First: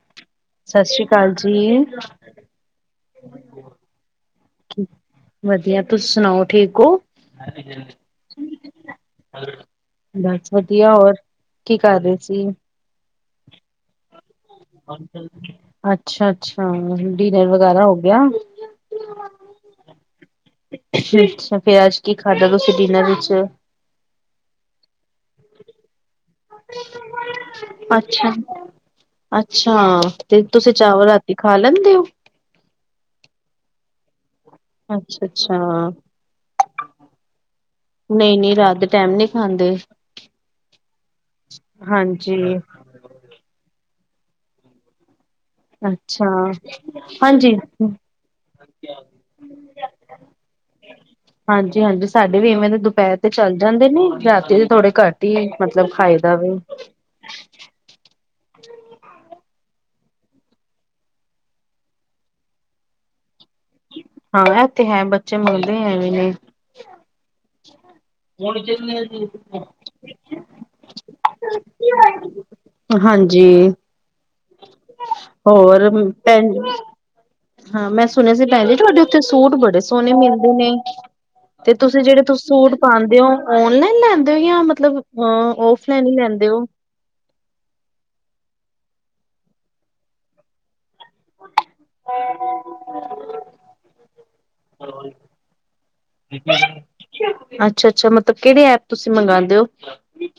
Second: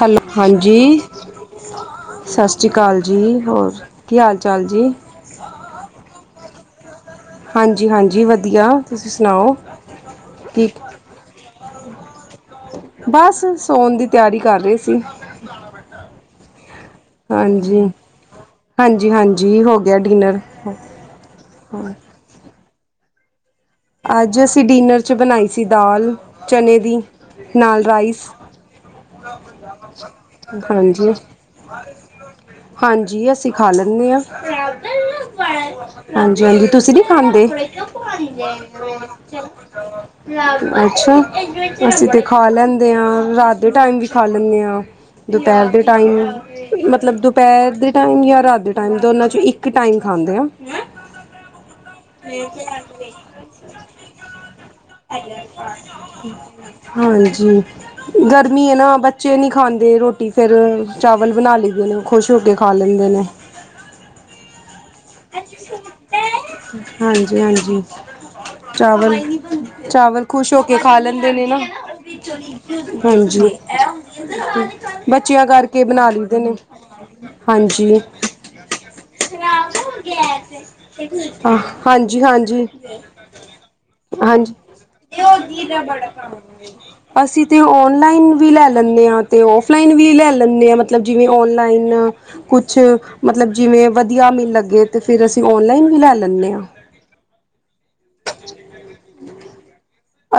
Hello ਹਾਂਜੀ ਸਤਿ ਸ੍ਰੀ ਅਕਾਲ ਜੀ। ਸਤਿ ਸ਼੍ਰੀ ਅਕਾਲ ਜੀ ਹੋਰ ਕੀ ਹਾਲ ਚਾਲ ਜੀ ਵਧੀਆ ਤੁਸੀਂ ਸੁਣਾਓ ਠੀਕ ਹੋ ਹਾਂਜੀ ਹਾਂਜੀ ਵਧੀਆ ਤੁਸੀਂ ਸੁਣਾਓ ਬਸ ਠੀਕ ਵਧੀਆ ਹੋਰ ਕੀ ਕਰਦੇਹੇ ਸੀ ਬਸ ਸੋਣ ਦੀ ਤਿਆਰੀ ਕਰ ਰਹੇ ਸੀ ਅੱਛਾ ਅੱਛਾ ਡਿਨਰ ਹਾਂਜੀ ਵਗੈਰਾ ਹੋ ਗਿਆ ਹਾਂਜੀ ਹਾਂਜੀ ਹੋ ਗਿਆ ਡਿਨਰ ਅੱਛਾ ਫੇਰ ਅੱਜ ਕੀ ਖਾਧਾ ਤੁਸੀਂ ਡਿਨਰ ਵਿੱਚ ਅੱਜ ਅਸੀਂ ਡਿਨਰ 'ਚ ਬਣਾਈ ਸੀ ਦਾਲ ਚਣੇ ਦੀ ਨਾਲ ਰਾਈਸ। ਅੱਛਾ ਅੱਛਾ, ਤੇ ਤੁਸੀਂ ਚਾਵਲ ਹਾਂਜੀ ਰਾਤੀ ਖਾ ਲੈਂਦੇ ਓ। ਹਾਂਜੀ, ਅਸੀਂ ਖਾ ਲੈਣੇ ਆ। ਅੱਛਾ ਅੱਛਾ ਹਾਂਜੀ ਹਾਂਜੀ, ਤੁਸੀਂ ਨੀ ਖਾਂਦੇ। ਨਹੀਂ ਨਹੀਂ ਰਾਤ ਦੇ ਟਾਈਮ ਨਹੀਂ ਖਾਂਦੇ। ਅੱਛਾ ਅਸੀਂ ਤੇ ਹਾਂਜੀ ਖਾ ਲੈਣੇ, ਦੇ ਆ ਰਾਤ ਦੇ ਟਾਈਮ ਵੀ ਖਾ ਲੈਂਦੇ ਹਾਂ ਦੁਪਹਿਰ ਦੇ ਅੱਛਾ ਟਾਈਮ ਮਤਲਬ ਹਾਂਜੀ। ਦੁਪਹਿਰ ਦੇ ਟਾਈਮ ਜਾਂ ਰਾਤ ਦੇ ਟਾਈਮ ਦੋਨਾਂ 'ਚੋਂ ਇੱਕ ਟਾਈਮ ਖਾਂਦੇ ਆ ਹਾਂਜੀ ਹਾਂਜੀ ਸਾਡੇ ਵੀ ਇਵੇਂ ਦੇ ਦੁਪਹਿਰ ਤੇ ਚੱਲ ਜਾਂਦੇ ਨੇ ਰਾਤੀ ਦੇ ਥੋੜੇ ਘੱਟ ਹੀ ਮਤਲਬ ਖਾਇ ਦਾ ਵੀ। ਹਾਂਜੀ, ਗਰਮੀ ਐ ਨਾ ਬੱਚੇ ਨੀ ਖਾਂਦੇ ਰੋਟੀ ਫੇਰ ਚਾਵਲ ਬਣਾ ਲਈਏ ਨੇ। ਖੁਸ਼ ਹੋ ਕੇ ਖਾ ਲੈਂਦੇ ਨੇ। ਹਾਂ, ਇਹ ਤੇ ਹੈ ਬੱਚੇ ਮੰਗਦੇ ਐ ਵੇਲੇ। ਹਾਂਜੀ ਹਾਂਜੀ ਚਾਵਲ ਚਾਵਲ ਖ਼ੁਸ਼ ਹੋ ਕੇ ਖਾ ਲੈਂਦੇ ਨੇ ਨਾ। ਹਾਂਜੀ, ਬੱਚਿਆਂ ਕਰਕੇ ਹੋਰ ਬਣਾ ਲਈ ਦੇ ਭੈਣ ਨੇ। ਹਾਂ ਹਾਂਜੀ ਮੈਂ ਸੁਣਿਆ ਸੀ ਭੈਣ ਜੀ ਤੁਹਾਡੇ ਉੱਥੇ ਸੂਟ ਬੜੇ ਸੋਹਣੇ ਮਿਲਦੇ ਨੇ। ਤੇ ਤੁਸੀਂ ਹਾਂਜੀ ਜਿਹੜੇ ਹਾਂਜੀ ਤੁ ਹਾਂਜੀ ਸੂਟ ਪਾਂਦੇ ਓ। ਔਨਲਾਈਨ ਲੈਂਦੇ ਹੋ ਜਾਂ ਮਤਲਬ ਅ ਔਫਲਾਈਨ ਹੀ ਲੈਂਦੇ ਹੋ। ਅਸੀਂ ਤੇ ਔਨਲਾਈਨ ਵੀ ਲੈ ਲੈਣੇ ਆ ਤੇ ਮਤਲਬ ਔਫਲਾਈਨ ਵੀ ਲੈ ਲੈਣੇ ਆ। ਮਤਲਬ ਜਿਵੇਂ ਔਨਲਾਈਨ ਕੁਛ ਮਤਲਬ ਜਿਵੇਂ ਵਧੀਆ ਮਿਲ ਲੱਗੇ ਤਾਂ ਫਿਰ ਅਸੀਂ ਔਨਲਾਈਨ ਵੀ ਲੈ ਲੈਂਦੇ ਹਾਂ ਅੱਛਾ ਅੱਛਾ, ਮਤਲਬ ਕਿਹੜੇ ਐਪ ਤੁਸੀਂ ਮੰਗਾਦੇ ਓ।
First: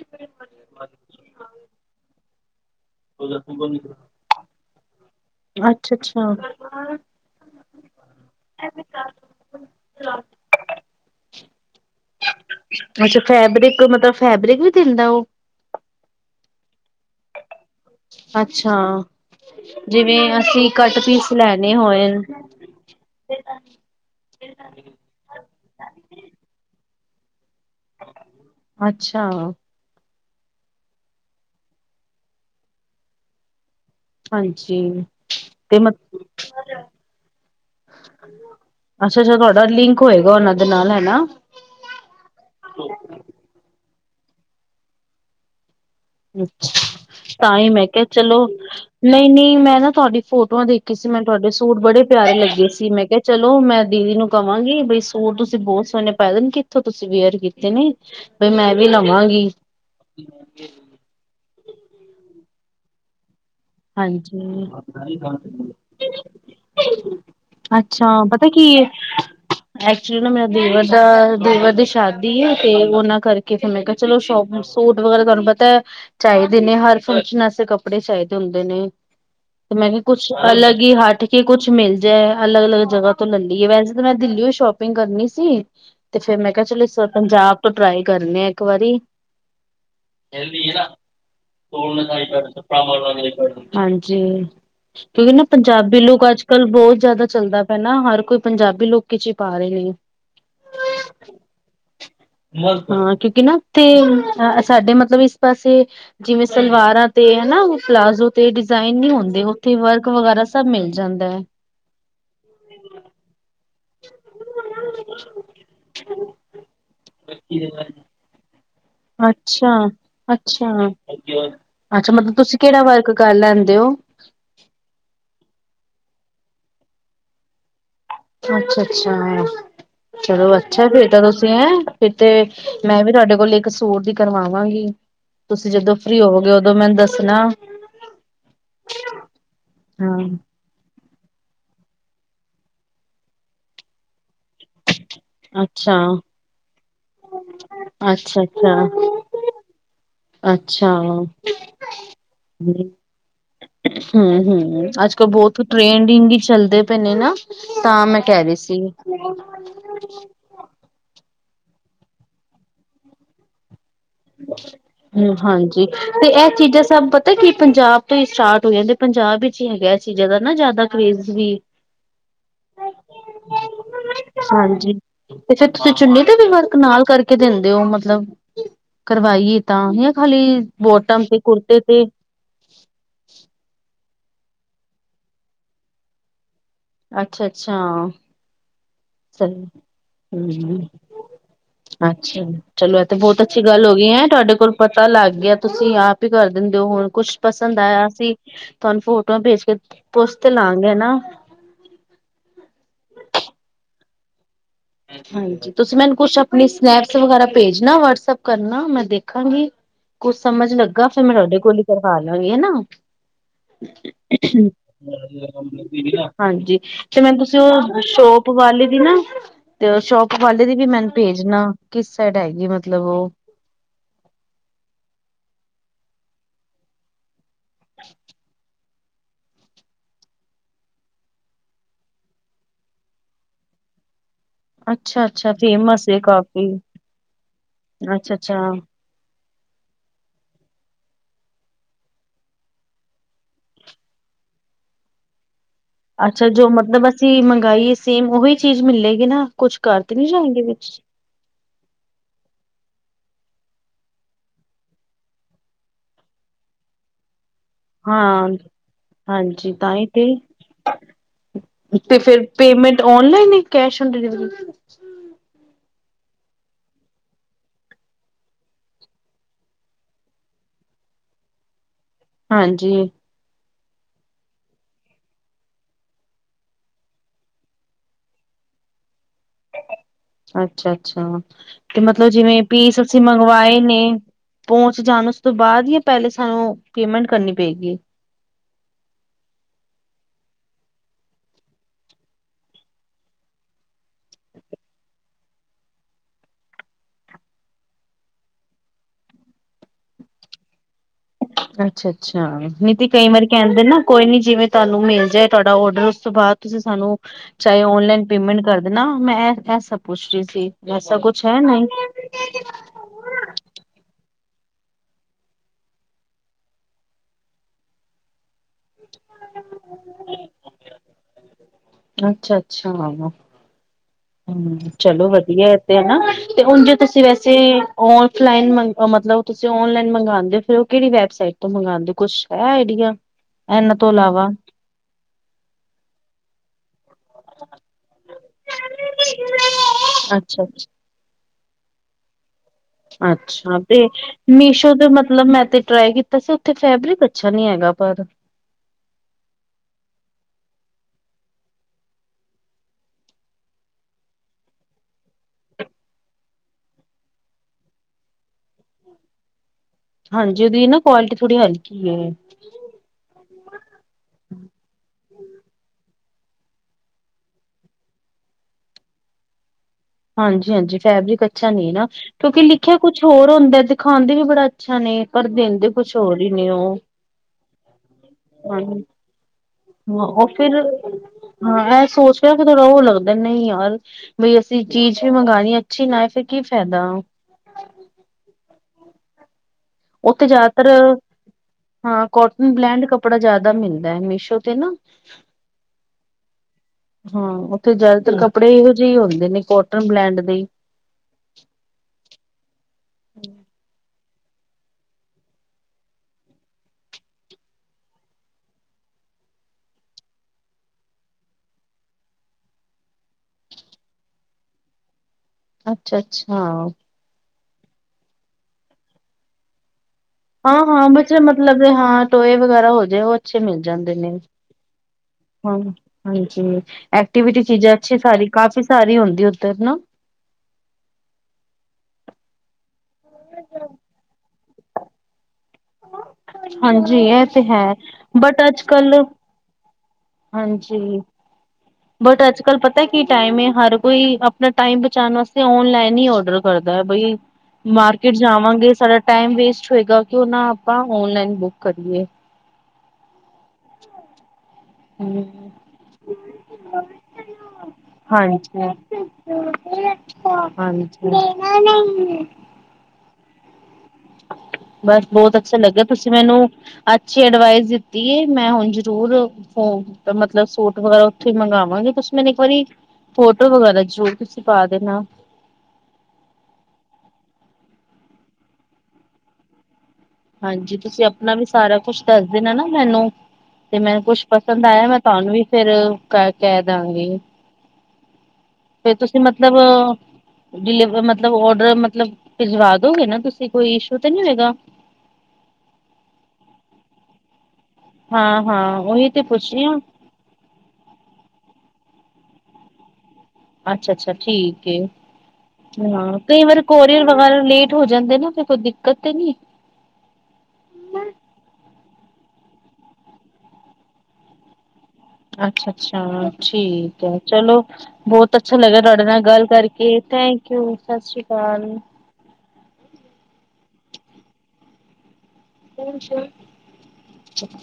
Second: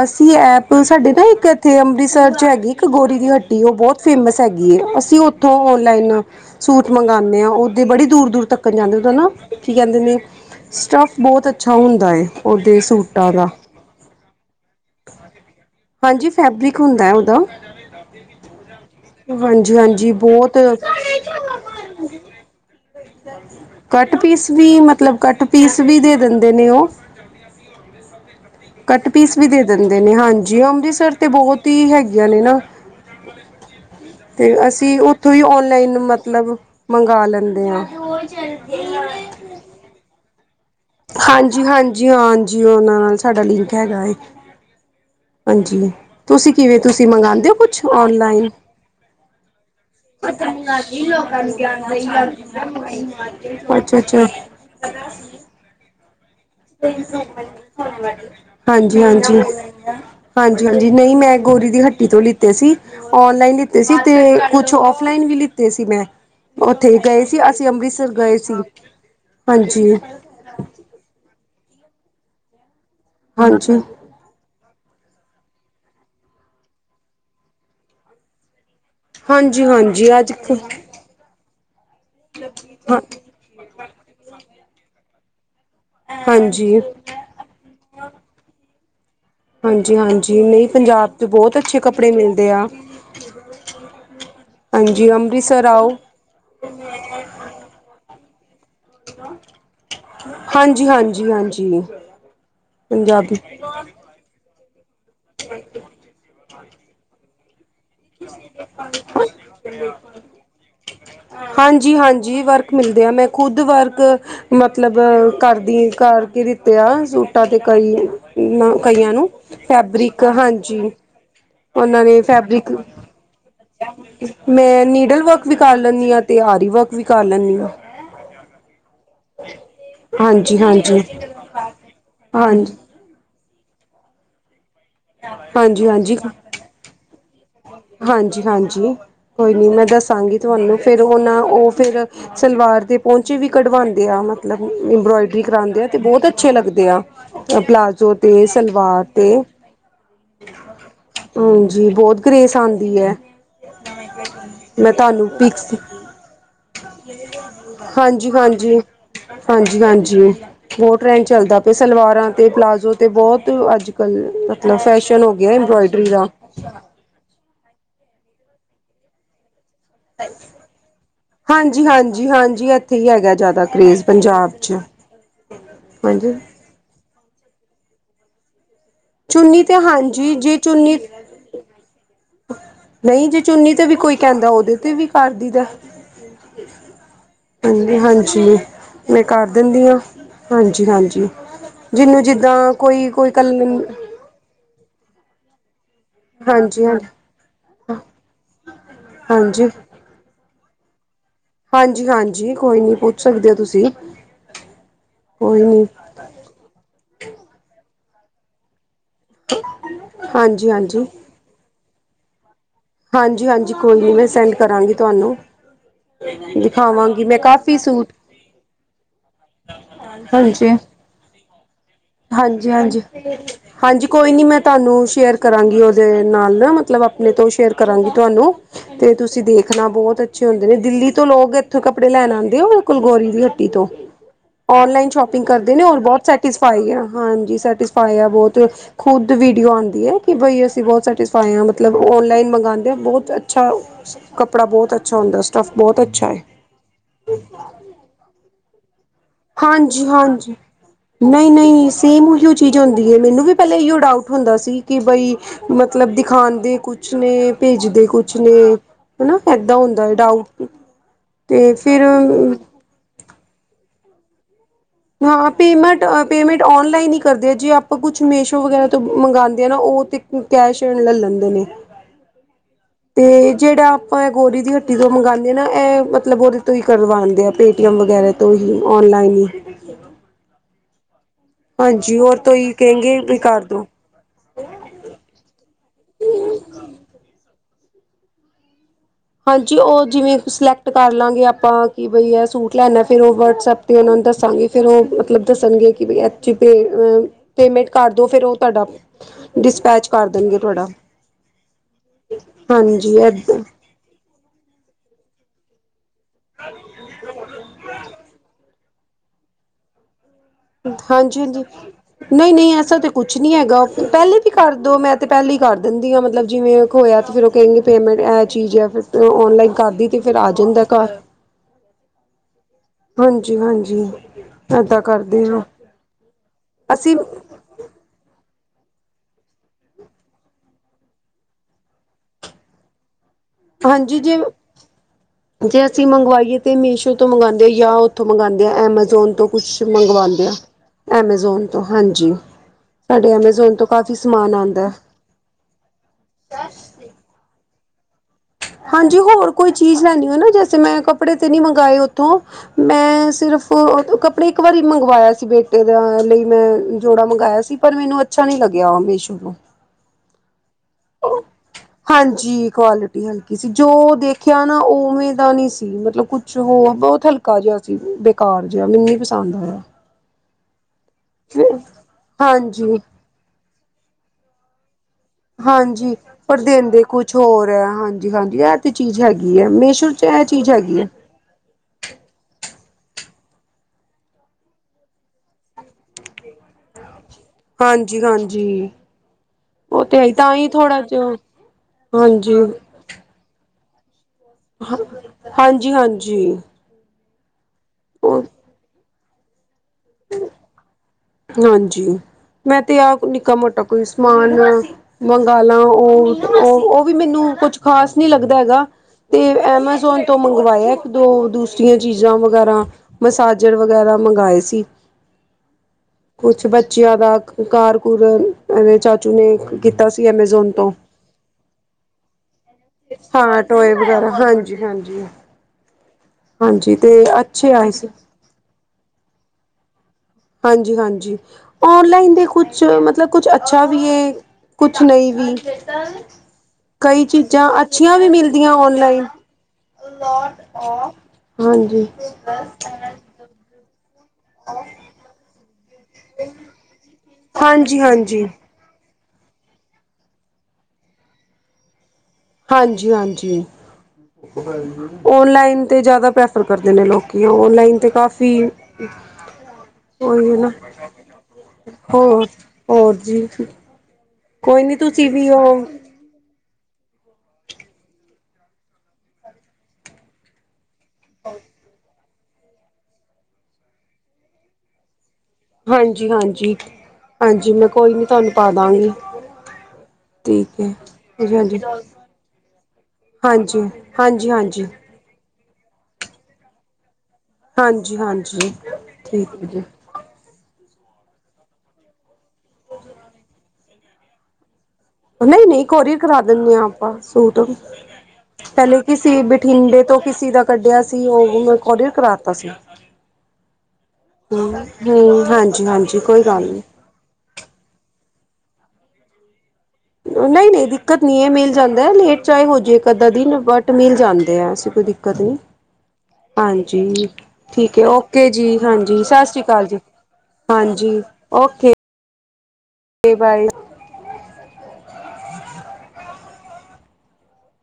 ਅਸੀਂ ਐਪ ਸਾਡੇ ਨਾ ਇੱਕ ਇੱਥੇ ਅੰਮ੍ਰਿਤਸਰ ਚ ਹੈਗੀ ਇੱਕ ਗੋਰੀ ਦੀ ਹੱਟੀ ਉਹ ਬਹੁਤ ਫੇਮਸ ਹੈਗੀ ਅਸੀਂ ਉੱਥੋਂ ਅੱਛਾ ਔਨਲਾਈਨ ਅੱਛਾ ਸੂਟ ਮਗਾਨੇ ਆ ਉਹ ਤੇ ਬੜੀ ਦੂਰ ਦੂਰ ਤੱਕ ਜਾਂਦੇ ਹਾ ਕੀ ਕਹਿੰਦੇ ਨੇ ਸਟੱਫ ਬਹੁਤ ਅੱਛਾ ਹੁੰਦਾ ਐ ਉਹਦੇ ਅੱਛਾ ਸੂਟਾਂ ਦਾ ਫੈਬਰਿਕ ਮਤਲਬ ਫੈਬਰਿਕ ਵਿੱਚ ਹਾਂਜੀ, ਫੈਬਰਿਕ ਹੁੰਦਾ ਉਹਦਾ ਅੱਛਾ, ਹਾਂਜੀ ਹਾਂਜੀ ਜਿਵੇਂ ਬਹੁਤ ਅਸੀਂ ਕੱਟ ਪੀਸ ਲੈਣੇ ਹੋਏ ਕੱਟ ਪੀਸ ਵੀ ਮਤਲਬ ਕੱਟ ਪੀਸ ਵੀ ਦੇ ਦਿੰਦੇ ਨੇ ਓ। ਕੱਟ ਅੱਛਾ। ਪੀਸ ਵੀ ਦੇ ਦਿੰਦੇ ਨੇ ਹਾਂਜੀ ਅੰਮ੍ਰਿਤਸਰ ਤੇ ਬਹੁਤ ਹੀ ਹੈਗੀਆਂ ਨੇ ਨਾ। ਤੇ ਹਾਂਜੀ ਅਸੀਂ ਉੱਥੋਂ ਹੀ ਤੇ ਮ ਔਨਲਾਈਨ ਮਤਲਬ ਮੰਗਵਾ ਲੈਂਦੇ ਆ। ਅੱਛਾ ਅੱਛਾ, ਤੁਹਾਡਾ ਲਿੰਕ ਹੋਏਗਾ ਉਹਨਾ ਦੇ ਨਾਲ ਹਨਾ ਜੀ ਹਾਂਜੀ, ਹਾਂਜੀ ਉਹਨਾਂ ਨਾਲ ਸਾਡਾ ਲਿੰਕ ਹੈਗਾ ਹਾਂਜੀ। ਤੁਸੀਂ ਕਿਵੇਂ ਤੁਸੀਂ ਮੰਗਾਂਦੇ ਹੋ ਤਾਂ ਹੀ ਕੁਛ ਮੈਂ ਕਿਹਾ ਚਲੋ ਓਨਲਾਈਨ। ਨਹੀਂ ਨਹੀਂ ਮੈਂ ਨਾ ਤੁਹਾਡੀ ਫੋਟੋਆਂ ਦੇਖੀ ਸੀ ਮੈਂ ਤੁਹਾਡੇ ਸੂਟ ਬੜੇ ਪਿਆਰੇ ਲੱਗੇ ਸੀ ਮੈਂ ਕਿਹਾ ਚਲੋ ਮੈਂ ਅੱਛਾ ਦੀਦੀ ਅੱਛਾ, ਨੂੰ ਕਵਾਂਗੀ ਬਈ ਸੂਟ ਤੁਸੀਂ ਬਹੁਤ ਸੋਹਣੇ ਪਾਏ ਦੇ ਨੇ ਕਿੱਥੋਂ ਤੁਸੀਂ ਵੇਅਰ ਕੀਤੇ ਨੇ ਬਈ ਮੈਂ ਵੀ ਹਾਂਜੀ ਹਾਂਜੀ, ਲਵਾਂਗੀ ਹਾਂਜੀ ਹਾਂਜੀ, ਨਹੀਂ ਮੈਂ ਗੋਰੀ ਦੀ ਹੱਟੀ ਤੋਂ ਲਿੱਤੇ ਸੀ ਔਨਲਾਈਨ ਲ, ਤੇ ਸੀ ਤੇ ਹਾਂਜੀ ਕੁਛ ਆਫਲਾਈਨ ਵੀ ਲਿੱਤੇ ਸੀ ਮੈਂ। ਉੱਥੇ ਗਏ ਸੀ ਅਸੀਂ ਅੰਮ੍ਰਿਤਸਰ ਅੱਛਾ ਗਏ ਪਤਾ ਸੀ ਕੀ ਏ ਹਾਂਜੀ। ਐਕਚੁਲੀ ਨਾ ਮੇਰਾ ਦੇਵਰ ਦਾ ਦੇਵਰ ਦੀ ਸ਼ਾਦੀ ਆ ਤੇ ਉਹਨਾਂ ਕਰਕੇ ਤੇ ਹਾਂਜੀ ਮੈਂ ਕ ਚਲੋ ਸ਼ੋਪ ਸੂਟ ਵਗੈਰਾ ਤੁਹਾਨੂੰ ਪਤਾ ਚਾਹੀਦੇ ਨੇ ਹਰ ਫੰਕਸ਼ਨ ਵਾਸਤੇ ਕੱੜੇ ਚਾਹੀਦੇ ਹੁੰਦੇ ਨੇ। ਤੇ ਮੈਂ ਕਿਹਾ ਹਾਂਜੀ-ਹਾਂਜੀ ਕੁਛ ਅੱਜ ਅਲੱਗ ਹੀ ਹੱਟ ਕੇ ਕੁੱਛ ਮਿਲ ਜਾਏ ਅਲਗ ਅਲੱਗ ਹਾਂ ਜਗ੍ਹਾ ਤੋਂ ਲੈਦੀ ਏ ਵੈਸੇ। ਜ ਮੈਂ ਦਿੱਲੀ ਓ ਸ਼ੋਪਿੰਗ ਕਰਨੀ ਸੀ ਤੇ ਫੇਰ ਮੈਂ ਕਿਹਾ ਹਾਂਜੀ। ਚਲੋ ਪੰਜਾਬ ਟਰਾਈ ਕਰਨੇ ਆ ਇੱਕ ਵਾਰੀ ਹਾਂਜੀ- ਹਾਂਜੀ ਨਹੀਂ ਪੰਜਾਬ ਚ' ਬਹੁਤ ਅੱਛੇ ਕੱਪੜੇ ਮਿਲਦੇ ਆ। ਹਾਂਜੀ। ਹਾਂਜੀ ਕਿਉਂਕਿ ਨਾ ਅੰਮ੍ਰਿਤਸਰ ਆਓ। ਪੰਜਾਬੀ ਲੋਕ ਅੱਜ ਕੱਲ ਬਹੁਤ ਜਿਆਦਾ ਚੱਲਦਾ ਪੈਆ। ਹਰ ਕੋਈ ਪੰਜਾਬੀ ਲੋਕੀ 'ਚ ਹੀ ਪਾ ਰਹੇ ਨੇ। ਹਾਂਜੀ- ਹਾਂਜੀ -ਹਾਂਜੀ। ਹਾਂ, ਕਿਉਂਕਿ ਨਾ ਤੇ ਸਾਡੇ ਮਤਲਬ ਇਸ ਪਾਸੇ। ਜਿਵੇਂ ਸਲਵਾਰਾਂ ਤੇ ਹਨਾ। ਪਲਾਜ਼ੋ ਤੇ ਡਿਜ਼ਾਇਨ ਨ ਹੁੰਦੇ। ਉੱਥੇ ਵਰਕ ਵਗੈਰਾ ਸਭ ਮਿਲ ਜਾਂਦਾ ਹੈ। ਹਾਂਜੀ ਹਾਂਜੀ, ਵਰਕ ਮਿਲਦੇ ਆ ਮੈਂ ਖੁਦ ਵਰਕ ਮਤਲਬ ਕਰਦੀ ਕਰਕੇ। ਸੂਟਾਂ ਤੇ ਕਈ ਕਈਆਂ ਨੂੰ ਅੱਛਾ ਫੈਬਰਿਕ ਹਾਂਜੀ। ਅੱਛਾ ਉਹਨਾਂ ਅੱਛਾ, ਨੇ ਮਤਲਬ ਤੁਸੀਂ ਫੈਬਰਿਕ ਕਿਹੜਾ ਵਰਕ ਕਰ ਲੈਂਦੇ ਹੋ। ਮੈਂ ਨੀਡਲ ਵਰਕ ਵੀ ਕਰ ਲੈਂਦੀ ਆ ਤੇ ਆਰੀ ਵਰਕ ਵੀ ਕਰ ਲੈਂਦੀ ਆ। ਅੱਛਾ- ਅੱਛਾ। ਚਲੋ ਅੱਛਾ, ਹਾਂਜੀ-ਹਾਂਜੀ, ਫੇਰ ਤਾਂ ਤੁਸੀਂ ਹੈਂ ਫਿਰ ਤੇ ਹਾਂਜੀ, ਮੈਂ ਵੀ ਤੁਹਾਡੇ ਕੋਲ ਇੱਕ ਹੋਰ ਵੀ ਕਰਵਾਵਾਂਗੀ। ਤੁਸੀਂ ਜਦੋਂ ਹਾਂਜੀ-ਹਾਂਜੀ ਫ੍ਰਰੀ ਹੋਵੋਗੇ ਉਦੋਂ ਮੈਨੂੰ ਦੱਸਣਾ। ਹਾਂਜੀ- ਹਾਂਜੀ ਕੋਈ ਨੀ, ਮੈਂ ਹਾਂ ਦੱਸਾਂਗੀ ਤੁਹਾਨੂੰ। ਫਿਰ ਉਹ ਨਾ ਉਹ ਫਿਰ ਸਲਵਾਰ ਦੇ ਪਹੁੰਚੇ ਵੀ ਕਢਵਾਉਂਦੇ ਆ। ਮਤਲਬ ਇੰਬਰੋਇਡਰੀ। ਕਰਾਂਦੇ ਆ। ਅੱਛਾ ਤੇ ਬਹੁਤ ਅੱਛੇ ਲੱਗਦੇ ਆ ਪਲਾਜ਼ੋ ਅੱਛਾ ਤੇ, ਅੱਛਾ ਸਲਵਾਰ ਤੇ। ਅੱਛਾ ਹਾਂਜੀ, ਬਹੁਤ ਗਰੇੇਸ ਆਉਂਦੀ ਹੈ। ਹਮ- ਹਮ ਮੈਂ ਅੱਜ ਤੁਹਾਨੂੰ ਕੱਲ੍ਹ ਬਹੁਤ ਟ੍ਰੈਂਡਿੰ ਹੀ ਚੱਲਦੇ ਪਏ ਨੇ ਨਾ। ਤਾਂ ਮੈਂ ਹਾਂਜੀ- ਕਹਿ ਰਹੀ ਹਾਂਜੀ। ਸੀ ਹਾਂਜੀ -ਹਾਂਜੀ ਬਹੁਤ ਟ੍ਰੈਂਡ ਚੱਲਦਾ ਪਏ ਸਲਵਾਰਾਂ ਤੇ ਪਲਾਜ਼ੋ ਤੇ ਬਹੁਤ ਅੱਜ। ਕ ਮਤਲਬ ਫੈਸ਼ਨ ਹੋ ਹਮ ਗਿਆ ਹਾਂਜੀ ਇੰਬਰੋਇਡਰੀ ਤੇ ਦਾ। ਇਹ ਚੀਜ਼ਾਂ ਸਭ ਪਤਾ ਕੀ ਪੰਜਾਬ ਤੋਂ ਹੀ ਸਟਾਰਟ ਹੋ ਜਾਂਦੇ ਪੰਜਾਬ ਵਿੱਚ ਹੀ ਹੈਗਾ। ਚੀਜ਼ਾਂ ਦਾ ਨਾ ਜ਼ਿਆਦਾ ਕਰੇਜ਼ ਵੀ ਹਾਂਜੀ- ਹਾਂਜੀ- ਹਾਂਜੀ ਇੱਥੇ ਹੀ ਹੈਗਾ ਜ਼ਿਆਦਾ ਕਰੇਜ਼ ਪੰਜਾਬ 'ਚ। ਹਾਂਜੀ ਤੇ ਫੇਰ ਤੁਸੀਂ ਚੁੰਨੀ ਦੇ ਹਾਂਜੀ ਵੀ ਵਰਕ ਨਾਲ ਕਰਕੇ ਦਿੰਦੇ ਹੋ ਮਤਲਬ। ਕਰਵਾਈਏ ਚੁੰਨੀ ਤੇ ਤਾਂ। ਕੇ ਹਾਂਜੀ ਜੇ ਖਾਲੀ ਚੁੰਨੀ ਬੋਟਮ ਤੇ ਕੁੜਤੇ ਤੇ। ਨਹੀਂ ਜੇ ਚੁੰਨੀ ਤੇ ਵੀ ਕੋਈ ਕਹਿੰਦਾ ਉਹਦੇ ਤੇ ਵੀ ਕਰਦੀ ਦਾ। ਅੱਛਾ ਅੱਛਾ ਹਾਂਜੀ- ਹਾਂਜੀ। ਮੈਂ ਕਰ ਸਹੀ ਦਿੰਦੀ ਹਾਂ, ਹਮ ਹਾਂਜੀ- ਹਾਂਜੀ। ਜਿਹਨੂੰ ਅੱਛਾ ਜੀ ਜਿੱਦਾਂ ਚਲੋ, ਇਹ ਕੋਈ ਤੇ ਕੋਈ ਬਹੁਤ ਕੱਲ ਅੱਛੀ ਗੱਲ ਹੋ ਗਈ ਹੈ। ਤੁਹਾਡੇ ਕੋਲ ਪਤਾ ਲੱਗ ਗਿਆ ਤੁਸੀਂ ਆਪ ਕਰ ਦਿੰਦੇ ਹਾਂਜੀ ਹੋ। ਹਾਂ ਹੁਣ ਕੁਛ ਪਸੰਦ ਆਇਆ ਅਸੀਂ ਤੁਹਾਨੂੰ ਫੋਟੋਆਂ ਭੇਜ ਹਾਂਜੀ ਕੇ ਪੁਛ ਤੇ ਲਾਂਗੇ ਨਾ। ਹਾਂਜੀ -ਹਾਂਜੀ ਕੋਈ ਨਹੀਂ ਪੁੱਛ ਸਕਦੇ ਹੋ ਤੁਸੀਂ। ਕੋਈ ਹਾਂਜੀ, ਨਹੀਂ ਤੁਸੀਂ ਮੈਨੂੰ ਕੁਛ ਆਪਣੀ ਸਨੈਪ ਵਗੈਰਾ ਭੇਜਣਾ ਵਟਸਐਪ ਕਰਨਾ। ਮੈਂ ਦੇਖ ਦੇਖਾਂਗੀ ਕੁੱਛ ਸਮਝ ਹਾਂਜੀ ਹਾਂਜੀ ਲੱਗਾ। ਫੇਰ ਮੈਂ ਤੁਹਾਡੇ ਕੋਲ ਹੀ ਕਰਵਾ ਲਵਗੀ ਹਨਾ। ਹਾਂਜੀ ਹਾਂਜੀ ਕੋਈ ਨਹੀਂ ਮੈਂ ਸੈਂਡ ਕਰਾਂਗੀ ਤੁਹਾਨੂੰ ਹਾਂਜੀ। ਤੇ ਦਿਖਾਵਾਂਗੀ ਮੈ ਮੈਂ ਤੁਸੀਂ ਕਾਫੀ ਉਹ ਸੂਟ ਸ਼ੋਪ ਸ਼ਪ ਵਾਲੇ ਦੀ ਨਾ। ਤੇ ਸ਼ੋਪ ਵਾਲੇ ਹਾਂਜੀ ਦੀ ਵੀ ਮੈਨੂੰ ਭੇਜਣਾ। ਕਿਸ ਸਾਈਡ ਹੈਗੀ ਹਾਂਜੀ ਮਤਲਬ ਹਾਂਜੀ ਉਹ ਹਾਂਜੀ, ਕੋਈ ਨੀ, ਮੈਂ ਤੁਹਾਨੂੰ ਸ਼ੇਅਰ ਕਰਾਂਗੀ ਉਹਦੇ ਨਾਲ ਮਤਲਬ ਆਪਣੇ ਤੋਂ ਸ਼ੇਅਰ ਕਰਾਂਗੀ ਤੁਹਾਨੂੰ। ਤੇ ਤੁਸੀਂ ਦੇਖਣਾ ਬਹੁਤ ਅੱਛੇ ਹੁੰਦੇ ਨੇ ਦਿੱਲੀ ਤੋਂ ਲੋਕ ਇੱਥੋਂ ਕੱਪੜੇ ਲੈਣ ਆਉਂਦੇ ਹੋ ਕੁਲਗੋਰੀ ਦੀ ਹੱਟੀ ਤੋਂ। [inaudible] । ਆਨਲਾਈਨ ਅੱਛਾ ਸ਼ੋਪਿੰਗ ਅੱਛਾ ਕਰਦੇ ਨੇ ਔਰ ਫੇਮਸ ਏ ਬਹੁਤ ਕਾਫੀ ਸੈਟਸਫਾਈਢ ਆ ਹੁਣ ਬਹੁਤ ਸੈਟਸਫਾੲਈਢ ਅੱਛਾ ਅੱਛਾ ਬਹੁਤ। ਖੁਦ ਵੀਡੀਓ ਆਉਂਦੀ ਹੈ ਕਿ ਬਈ ਅਸੀਂ ਬਹੁਤ ਸੈਟਿਸਫਾਈ ਹਾਂ ਮਤਲਬ ਓਨਲਾਈਨ। ਗਾਉਂਦੇ ਆ ਬਹੁਤ ਅੱਛਾ। ਕੱਪੜਾ ਬਹੁਤ ਅੱਛਾ ਹੁੰਦਾ। ਬਹੁਤ ਅੱਛਾ ਜੋ ਮਤਲਬ ਅਸੀਂ ਮੰਗਾਈਏ ਸੇਮ ਉਹੀ ਚੀਜ਼ ਮਿਲੇਗੀ ਨਾ। ਕੁਛ ਕਰ ਤੇ ਨਹੀਂ ਜਾਏਗੇ ਵਿੱਚ ਨਹੀਂ -ਨਹੀਂ ਸੇਮ ਉਹੀਓ ਚੀਜ਼ ਹੁੰਦੀ ਹੈ। ਮੈਨੂੰ ਵੀ ਪਹਿਲੇ ਇਹੀਓ ਡਾਊਟ ਹੁੰਦਾ ਸੀ ਕਿ ਬਈ ਮਤਲਬ ਦਿਖਾਉਦੇ ਕੁਛ ਨੇ। ਭੇਜਦੇ ਕੁਛ ਹਾਂ ਨੇ। ਹਨਾ ਹਾਂਜੀ ਏਦਾਂ ਤਾਂ ਹੀ ਹੁੰਦਾ ਹੈ ਤੇ ਡਾਊਟ। ਤੇ ਫਿਰ ਤੇ ਪੇਮੈਂਟ ਔਨਲਾਈਨ ਹੀ ਕੈਸ਼ ਔਨ ਡਿਲੀਵਰੀ। ਹਾਂ। ਪੇਮੈਂਟ, ਪੇਮੈਂਟ ਔਨਲਾਈਨ ਹੀ ਕਰਦੇ ਆ ਜੇ ਆਪਾਂ ਕੁਛ ਮੇਸ਼ੋ ਵਗੈਰਾ ਤੋਂ ਮੰਗਵਾਉਂਦੇ ਹਾਂ ਨਾ ਉਹ ਤਾਂ ਕੈਸ਼ ਹੋਣ ਲੈ ਲੈਂਦੇ ਨੇ। ਹਾਂਜੀ। ਅਤੇ ਜਿਹੜਾ ਆਪਾਂ ਇਹ ਗੋਰੀ ਦੀ ਹੱਟੀ ਤੋਂ ਮੰਗਵਾਉਦੇ ਹਾਂ ਨਾ ਇਹ ਮਤਲਬ ਉਹਦੇ ਤੋਂ ਹੀ ਕਰਵਾਉਂਦੇ ਆ। ਪੇਟੀਐੱਮ ਵਗੈਰਾ ਤੋਂ ਹੀ ਔਨਲਾਈਨ ਹੀ। ਅੱਛਾ ਅੱਛਾ, ਤੇ ਹਾਂਜੀ ਮਤਲਬ ਔਰ ਤੋਂ ਜਿਵੇਂ ਹੀ ਪੀਸ ਕਹੇਂਗੇ ਅਸੀਂ ਵੀ ਕਰ ਮੰਗਵਾਏ ਦੋ ਨੇ। ਪਹੁੰਚ ਜਾਣ ਉਸ ਤੋਂ ਬਾਅਦ ਹੀ ਪਹਿਲੇ ਸਾਨੂੰ ਪੇਮੈਂਟ ਕਰਨੀ ਪਏਗੀ। ਹਾਂਜੀ, ਓ ਜਿਵੇਂ ਸਿਲੈਕਟ ਕਰ ਲਵਾਂਗੇ ਆਪਾਂ ਕਿ ਬਈ ਹੈ ਸੂਟ ਲੈਂਦਾ ਫਿਰ ਉਹ ਵਟਸਐਪ ਤੇ ਉਹਨਾ ਨੂੰ ਦੱਸਾਂਗੇ ਫੇਰ ਉਹ ਮਤਲਬ ਦੱਸਣਗੇ ਕਿ ਇਥ ਭੇ ਅ ਪੇਮੈਂਟ ਕਰਦੋ ਫਿਰ ਉਹ ਤੁਹਾਡਾ ਡਿਸਪੈਚ ਕਰ ਦੇਣਗੇ ਤੁਹਾਡਾ। ਅੱਛਾ ਅੱਛਾ, ਨੀ ਤੀ ਹਾਂਜੀ ਕਈ ਵਾਰੀ ਇੱਦਾਂ ਕਹਿੰਦੇ ਨਾ ਕੋਈ ਨੀ ਜਿਵੇਂ ਤੁਹਾਨੂੰ ਮਿਲ ਜਾਏ ਤੁਹਾਡਾ ਔਡਰ ਉਸ ਤੋਂ ਬਾਅਦ ਤੁਸੀਂ ਸਾਨੂੰ ਚਾਹੇ ਓਨਲਾਈਨ ਪੇਮੈਂਟ ਕਰ ਦੇਣਾ ਮੈਂ ਇਹ ਸਭ ਪੁੱਛ ਰਹੀ ਸੀ। ਐਸਾ ਹਾਂਜੀ ਕੁਛ ਹੈ ਹਾਂਜੀ, ਨਹੀਂ ਨਹੀਂ ਨਹੀਂ ਐਸਾ ਕੁਛ ਨਹੀਂੀ ਹੈਗਾ ਪਹਿਲੇ ਵੀ ਕਰ ਦਿਉ ਮੈਂ ਤਾਂ ਪਹਿਲੇ ਈ ਕਰ ਦਿੰਦੀ ਆ ਮਤਲਬ ਜਿਵੇਂ ਹੋਇਆ ਫਿਰ ਉਹ ਕਹਿੰਗੇ ਪੇਮੈਂਟ ਚੀਜ਼ ਐ ਫਿਰ ਔਨਲਾਈਨ ਕਰਦੀ ਤੇ ਫਿਰ ਆ ਜਾਂਦਾ ਘਰ। ਅੱਛਾ, ਅੱਛਾ ਹੂੰ, ਹਾਂਜੀ ਹਾਂਜੀ ਇੱਦਾਂ ਚਲੋ ਕਰਦੇ ਹਾਂ ਵਧੀਆ ਤੇ ਹਨਾ ਤੇ ਹੁਣ ਜੇ ਅਸੀਂ ਤੁਸੀਂ ਵੈਸੇ ਵੈਸੇ ਆਫਲਾਈਨ ਮਤਲਬ ਤੁਸੀਂ ਓਨਲਾਈਨ ਮੰਗਉਂਦੇ ਹੋ ਫਿਰ ਹੋ ਕਿਹੜੀ ਵੈਬਸਾਈਟ ਤੋਂ ਮੰਗਾਂਦੇ ਓ ਕੁੱਛ ਹੈ ਆਈ ਡੀਆਂ। ਹਾਂਜੀ, ਜੇ ਜੇ ਅਸੀਂ ਮੰਗਵਾਈਏ। ਤੇ ਮੀਸ਼ੋ ਤੋਂ ਮੰਗਾਂਦੇ ਆ ਜਾਂ ਉੱਥੋਂ ਮੰਗਾਂਦੇ ਆ ਐਮਾਜ਼ੋਨ ਤੋਂ ਕੁਛ ਮੰਗਾਂਦੇ ਆ। ਐਮਾਜ਼ੋਨ ਤੋਂ ਹਾਂਜੀ। ਸਾਡੇ ਐਮਾਜ਼ੋਨ ਅੱਛਾ, ਤੋਂ ਤੇ ਕਾਫੀ ਸਮਾਨ ਆਉਂਦਾ। ਮੀਸ਼ੋ ਦੇ ਮਤਲਬ ਮੈਂ ਤੇ ਟਰਾਈ ਕੀਤਾ ਸੀ ਉੱਥੇ ਫੈਬਰਿਕ ਅੱਛਾ ਨਹੀਂ ਹੈਗਾ ਪਰ। ਹਾਂਜੀ, ਹੋਰ ਕੋਈ ਚੀਜ਼ ਲੈਂਦੇ ਹੋ ਨਾ ਜੈਸੇ ਮੈਂ ਕੱਪੜੇ ਤੇ ਨਹੀਂ ਮੰਗਵਾਏ ਉੱਥੋਂ ਮੈਂ ਸਿਰਫ਼ ਕੱਪੜੇ ਇੱਕ ਵਾਰੀ ਮੰਗਵਾਇਆ ਸੀ ਬੇਟੇ ਦਾ ਲਈ ਮੈਂ ਜਿਹੜਾ ਮੰਗਾਇਆ ਸੀ। ਪਰ ਮੈਨੂੰ ਅੱਛਾ ਨਹੀਂ ਲੱਗਿਆ ਉਹ ਮੀਸ਼ੋ ਤੋਂ। ਹਾਂਜੀ, ਉਹਦੀ ਨਾ ਕੁਆਲਿਟੀ ਥੋੜ੍ਹੀ ਹਲਕੀ ਏ। ਜੀ ਕਵਾਲਿਟੀ। ਹਲਕੀ ਸੀ ਜੋ ਦੇਖਿਆ ਨਾ ਉਵੇਂ ਦਾ ਨਹੀਂ ਸੀ, ਮਤਲਬ ਕੁਛ ਹੋਰ ਬਹੁਤ ਹਲਕੀ ਹਲਕਾ ਜਾ ਸੀਂ ਬੇਕਾਰ ਜਿਹਾ, ਮੈਨੂੰ ਨਹੀਂ ਪਸੰਦ ਹੋਇਆ। ਹਾਂਜੀ-ਹਾਂਜੀ, ਫੈਬਰਿਕ ਅੱਛਾ ਨਹੀਂ ਏ ਨਾ ਕਿਉਂਕਿ ਲਿਖਿਆ ਹਾਂਜੀ ਕੁਛ ਕੁਛ ਹੋਰ ਹੁੰਦਾ, ਦਿਖਾਂਦੇ ਵੀ ਬੜਾ ਅੱਛਾ ਨੇ ਪਰ ਦਿੰਦੇ ਹਾਂਜੀ ਕੁਛ ਹੋਰ ਹੀ ਪਰ ਨੇ ਉਹ ਦੇਂਦੇ ਕੁਛ ਹੋਰ ਐ, ਹਾਂਜੀ-ਹਾਂਜੀ, ਇਹ ਤੇ ਹਾਂਜੀ ਚੀਜ਼ ਹੈਗੀ ਏ ਮੀਸ਼ੋ ਚ ਹਾਂ ਇਹ ਉਹ ਚੀਜ਼ ਫਿਰ ਹੈਗੀ ਏ। ਹਾਂ, ਇਹ ਸੋਚ ਕੇ ਕਿ ਥੋੜ੍ਹਾ ਉਹ ਲੱਗਦਾ ਨਹੀਂ ਯਾਰ ਬਈ ਅਸੀਂ ਚੀਜ਼ ਵੀ ਮੰਗਾਣੀ ਅੱਛੀ ਨਾ ਆਏ ਫਿਰ ਕੀ ਫਾਇਦਾ। ਹਾਂਜੀ-ਹਾਂਜੀ। ਉੱਥੇ ਜਿਆਦਾਤਰ ਜਿਹਾ ਹਾਂ ਹਾਂਜੀ ਕੋਟਨ ਬਲੈਂਡ ਕਪ ਕੱਪੜਾ ਜਿਆਦਾ ਮਿਲਦਾ ਮੀਸ਼ੋ ਤੇ ਨਾ, ਹਾਂਜੀ ਹਾਂਜੀ ਹਾਂ। ਉਥੇ ਜ਼ਿਆਦਾਤਰ ਉਹ ਕੱਪੜੇ ਇਹੋ ਜਿਹੇ ਹੁੰਦੇ ਨੇ ਕੋਟਨ ਬਲੈਂਡ ਦੇ ਈ। ਹਾਂਜੀ, ਮੈਂ ਤੇ ਆ ਨਿੱਕਾ ਮੋਟਾ ਕੋਈ ਸਮਾਨ ਮੰਗਾਲਾ ਉਹ ਉਹ ਵੀ ਮੈਨੂੰ ਕੁਛ ਖ਼ਾਸ ਨੀ ਲੱਗਦਾ ਹੈਗਾ। ਤੇ ਐਮਾਜ਼ੋਨ ਤੋਂ ਮੰਗਵਾਇਆ ਇੱਕ ਦੋ ਦੂਸਰੀਆਂ ਚੀਜ਼ਾਂ ਵਗੈਰਾ ਮਸਾਜਰ ਵਗੈਰਾ ਮੰਗਵਾਏ ਸੀ। ਅੱਛਾ। ਕੁਛ ਅੱਛਾ ਬੱਚਿਆਂ ਦਾ ਘਰ ਘੂਰ ਇਹਦੇ ਚਾਚੂ ਨੇ ਕੀਤਾ ਸੀ ਐਮਾਜ਼ੋਨ ਤੋਂ, ਹਾਂ-ਹਾਂ ਬੱਚੇ ਮਤਲਬ ਹਾਂ ਟੋਏ ਵਗੈਰਾ ਹੋ ਜਾਏ ਉਹ ਅੱਛੇ ਹਾਂ ਮਿਲ ਟੋਏ ਜਾਂਦੇ ਵਗੈਰਾ, ਨੇ। ਹਾਂਜੀ। ਜੀ ਹਾਂਜੀ। ਹਾਂ, ਹਾਂਜੀ ਤੇ ਐਕਟੀਵਿਟੀ ਅੱਛੇ ਆਏ ਚੀਜ਼ਾਂ ਸੀ ਅੱਛੀ ਸਾਰੀ ਕਾਫੀ ਸਾਰੀ ਹੁੰਦੀ ਉੱਧਰ ਨਾ। ਹਾਂਜੀ-ਹਾਂਜੀ, ਔਨਲਾਈਨ ਤੇ ਕੁਛ ਮਤਲਬ ਕੁਛ ਅੱਛਾ ਵੀ ਏ। ਕੁਛ ਨੀ ਵੀ ਹਾਂਜੀ ਕਈ ਇਹ ਤੇ ਚੀਜ਼ਾਂ ਹੈ ਅੱਛੀਆਂ ਵੀ ਬਟ ਮਿਲਦੀਆਂ ਅੱਜ ਕੱਲ ਔਨਲਾਈਨ। ਹਾਂਜੀ [unintelligible] ਹਾਂਜੀ। ਟਾਈਮੇ ਹਰ ਕੋਈ ਆਪਣਾ ਟਾਈਮ ਬਚਾਣ ਵਾਸਤੇ ਔਨਲਾਈਨ ਹੀ ਔਡਰ ਕਰਦਾ ਹੈ ਬਈ। ਹਾਂਜੀ ਮਾਰਕੀਟ ਹਾਂਜੀ ਜਾਵਾਂਗੇ, ਸਾਡਾ ਟਾਈਮ ਵੇਸਟ ਹੋਏਗਾ ਕਿਉ ਨਾ ਆਪਾਂ ਔਨਲਾਈਨ, ਬੁੱਕ ਕਰੀਏ। ਹਾਂਜੀ-ਹਾਂਜੀ। [inaudible] [inaudible] [unintelligible] ਹੂੰ ਔਨਲਾਈਨ ਤੇ ਜ਼ਿਆਦਾ ਪ੍ਰੈਫਰ ਕਰਦੇ ਨੇ ਲੋਕੀ ਔਨਲਾਈਨ ਤੇ ਕਾਫੀ ਉਹੀ ਨਾ ਹਾਂਜੀ-ਹਾਂਜੀ। ਹੋਰ। ਹੋਰ ਜੀ, ਕੋਈ ਨਹੀਂ ਬਸ ਤੁਸੀਂ ਵੀ ਬਹੁਤ ਅੱਛਾ ਉਹ ਲੱਗਿਆ ਤੁਸੀਂ ਮੈਨੂੰ, ਅੱਛੀ ਅਡਵਾਈਸ ਦਿੱਤੀ ਏ, ਮੈਂ ਹੁਣ ਜਰੂਰ ਫੋਮ ਮਤਲਬ ਸ ਮੈਂ ਵੀ ਉੱਥੇ ਹੀ ਮੰਗਾਵਾਂਗੀ, ਤੁਸੀਂ ਮੈਨੂੰ ਇੱਕ ਵਾਰੀ ਫੋਟੋ ਵਗੈਰਾ, ਜ਼ਰੂਰ ਤੁਸੀਂ ਪਾ ਦੇਣਾ। ਹਾਂਜੀ-ਹਾਂਜੀ-ਹਾਂਜੀ ਮੈਂ ਕੋਈ ਨਹੀਂ, ਤੁਹਾਨੂੰ ਪਾ ਦਾਂਗੀ ਠੀਕ ਹੈ ਹਾਂਜੀ, ਤੁਸੀਂ ਆਪਣਾ ਵੀ, ਹਾਂਜੀ ਹਾਂਜੀ ਸਾਰਾ ਕੁਛ ਦੱਸ ਦੇਣਾ ਨਾ ਮੈਨੂੰ ਹਾਂਜੀ ਤੇ ਹਾਂਜੀ ਕੁਛ ਹਾਂਜੀ ਪਸੰਦ ਆਇਆ ਤੁਹਾਨੂੰ ਵੀ, ਫਿਰ ਕਹਿ ਦਾਂਗੀ। ਹਾਂਜੀ-ਹਾਂਜੀ। ਫੇਰ ਤੁਸੀਂ ਮਤਲਬ ਡਿਲੀਵਰੀ ਮਤਲਬ ਔਡਰ ਮਤਲਬ ਭਿਜਵਾ ਦੋਗੇ ਨਾ, ਤੁਸੀਂ ਕੋਈ ਇਸ਼ੂ ਤੇ ਨਹੀਂ ਹੋਏਗਾ। ਨਹੀਂ ਨਹੀਂ ਕੋਰੀਅਰ ਕਰਾ ਦਿੰਨੇ ਹਾਂ ਆਪਾਂ, ਸੂਟ ਹਾਂ ਹਾਂ ਪਹਿਲੇ ਉਹੀ ਤੇ ਕਿਸੀ ਪੁੱਛ ਰਹੀ ਹਾਂ ਬਠਿੰਡੇ ਤੋਂ ਕਿਸੀ ਦਾ ਕੱਢਿਆ ਸੀ, ਉਹ ਮੈਂ ਕੋਰੀਅਰ ਕਰਾ ਤਾ ਸੀ। ਅੱਛਾ ਅੱਛਾ ਹੁ ਠੀਕ ਏ ਹੁ ਹਾਂਜੀ--ਹਾਂਜੀ ਕੋਈ ਗੱਲ ਨਹੀਂ। ਫਿਰ ਵਗੈਰਾ ਲੇਟ ਹੋ ਜਾਂਦੇ, ਨਾ ਫਿਰ ਕੋਈ ਦਿੱਕਤ ਤੇ ਨਹੀਂ। ਨਹੀਂ-ਨਹੀਂ ਦਿੱਕਤ ਨਹੀਂ ਏ, ਮਿਲ ਜਾਂਦਾ ਲੇਟ ਚਾਹੇ ਹੋ ਜਾਏ, ਇੱਕ ਅੱਧਾ ਦਿਨ ਬਟ ਮਿਲ ਜਾਂਦੇ ਏ, ਐਸੀ ਕੋਈ ਦਿ [unintelligible] ਅੱਛਾ ਅੱਛਾ ਠੀਕ ਹਾਂਜੀ ਹੈ ਚਲੋ ਠੀਕ ਹੈ, ਓਕੇ ਬਹੁਤ ਜੀ ਅੱਛਾ ਲੱਗਿਆ ਹਾਂਜੀ ਤੁਹਾਡੇ ਨਾਲ ਸਤਿ ਸ੍ਰੀ ਗੱਲ ਅਕਾਲ ਜੀ। ਕਰਕੇ ਥੈਂਕ ਯੂ ਸਤਿ ਹਾਂਜੀ, ਸ਼੍ਰੀ ਓਕੇ। ਅਕਾਲ ਓਕੇ, ਬਾਏ। ਦੇਈ ਚਾਹ।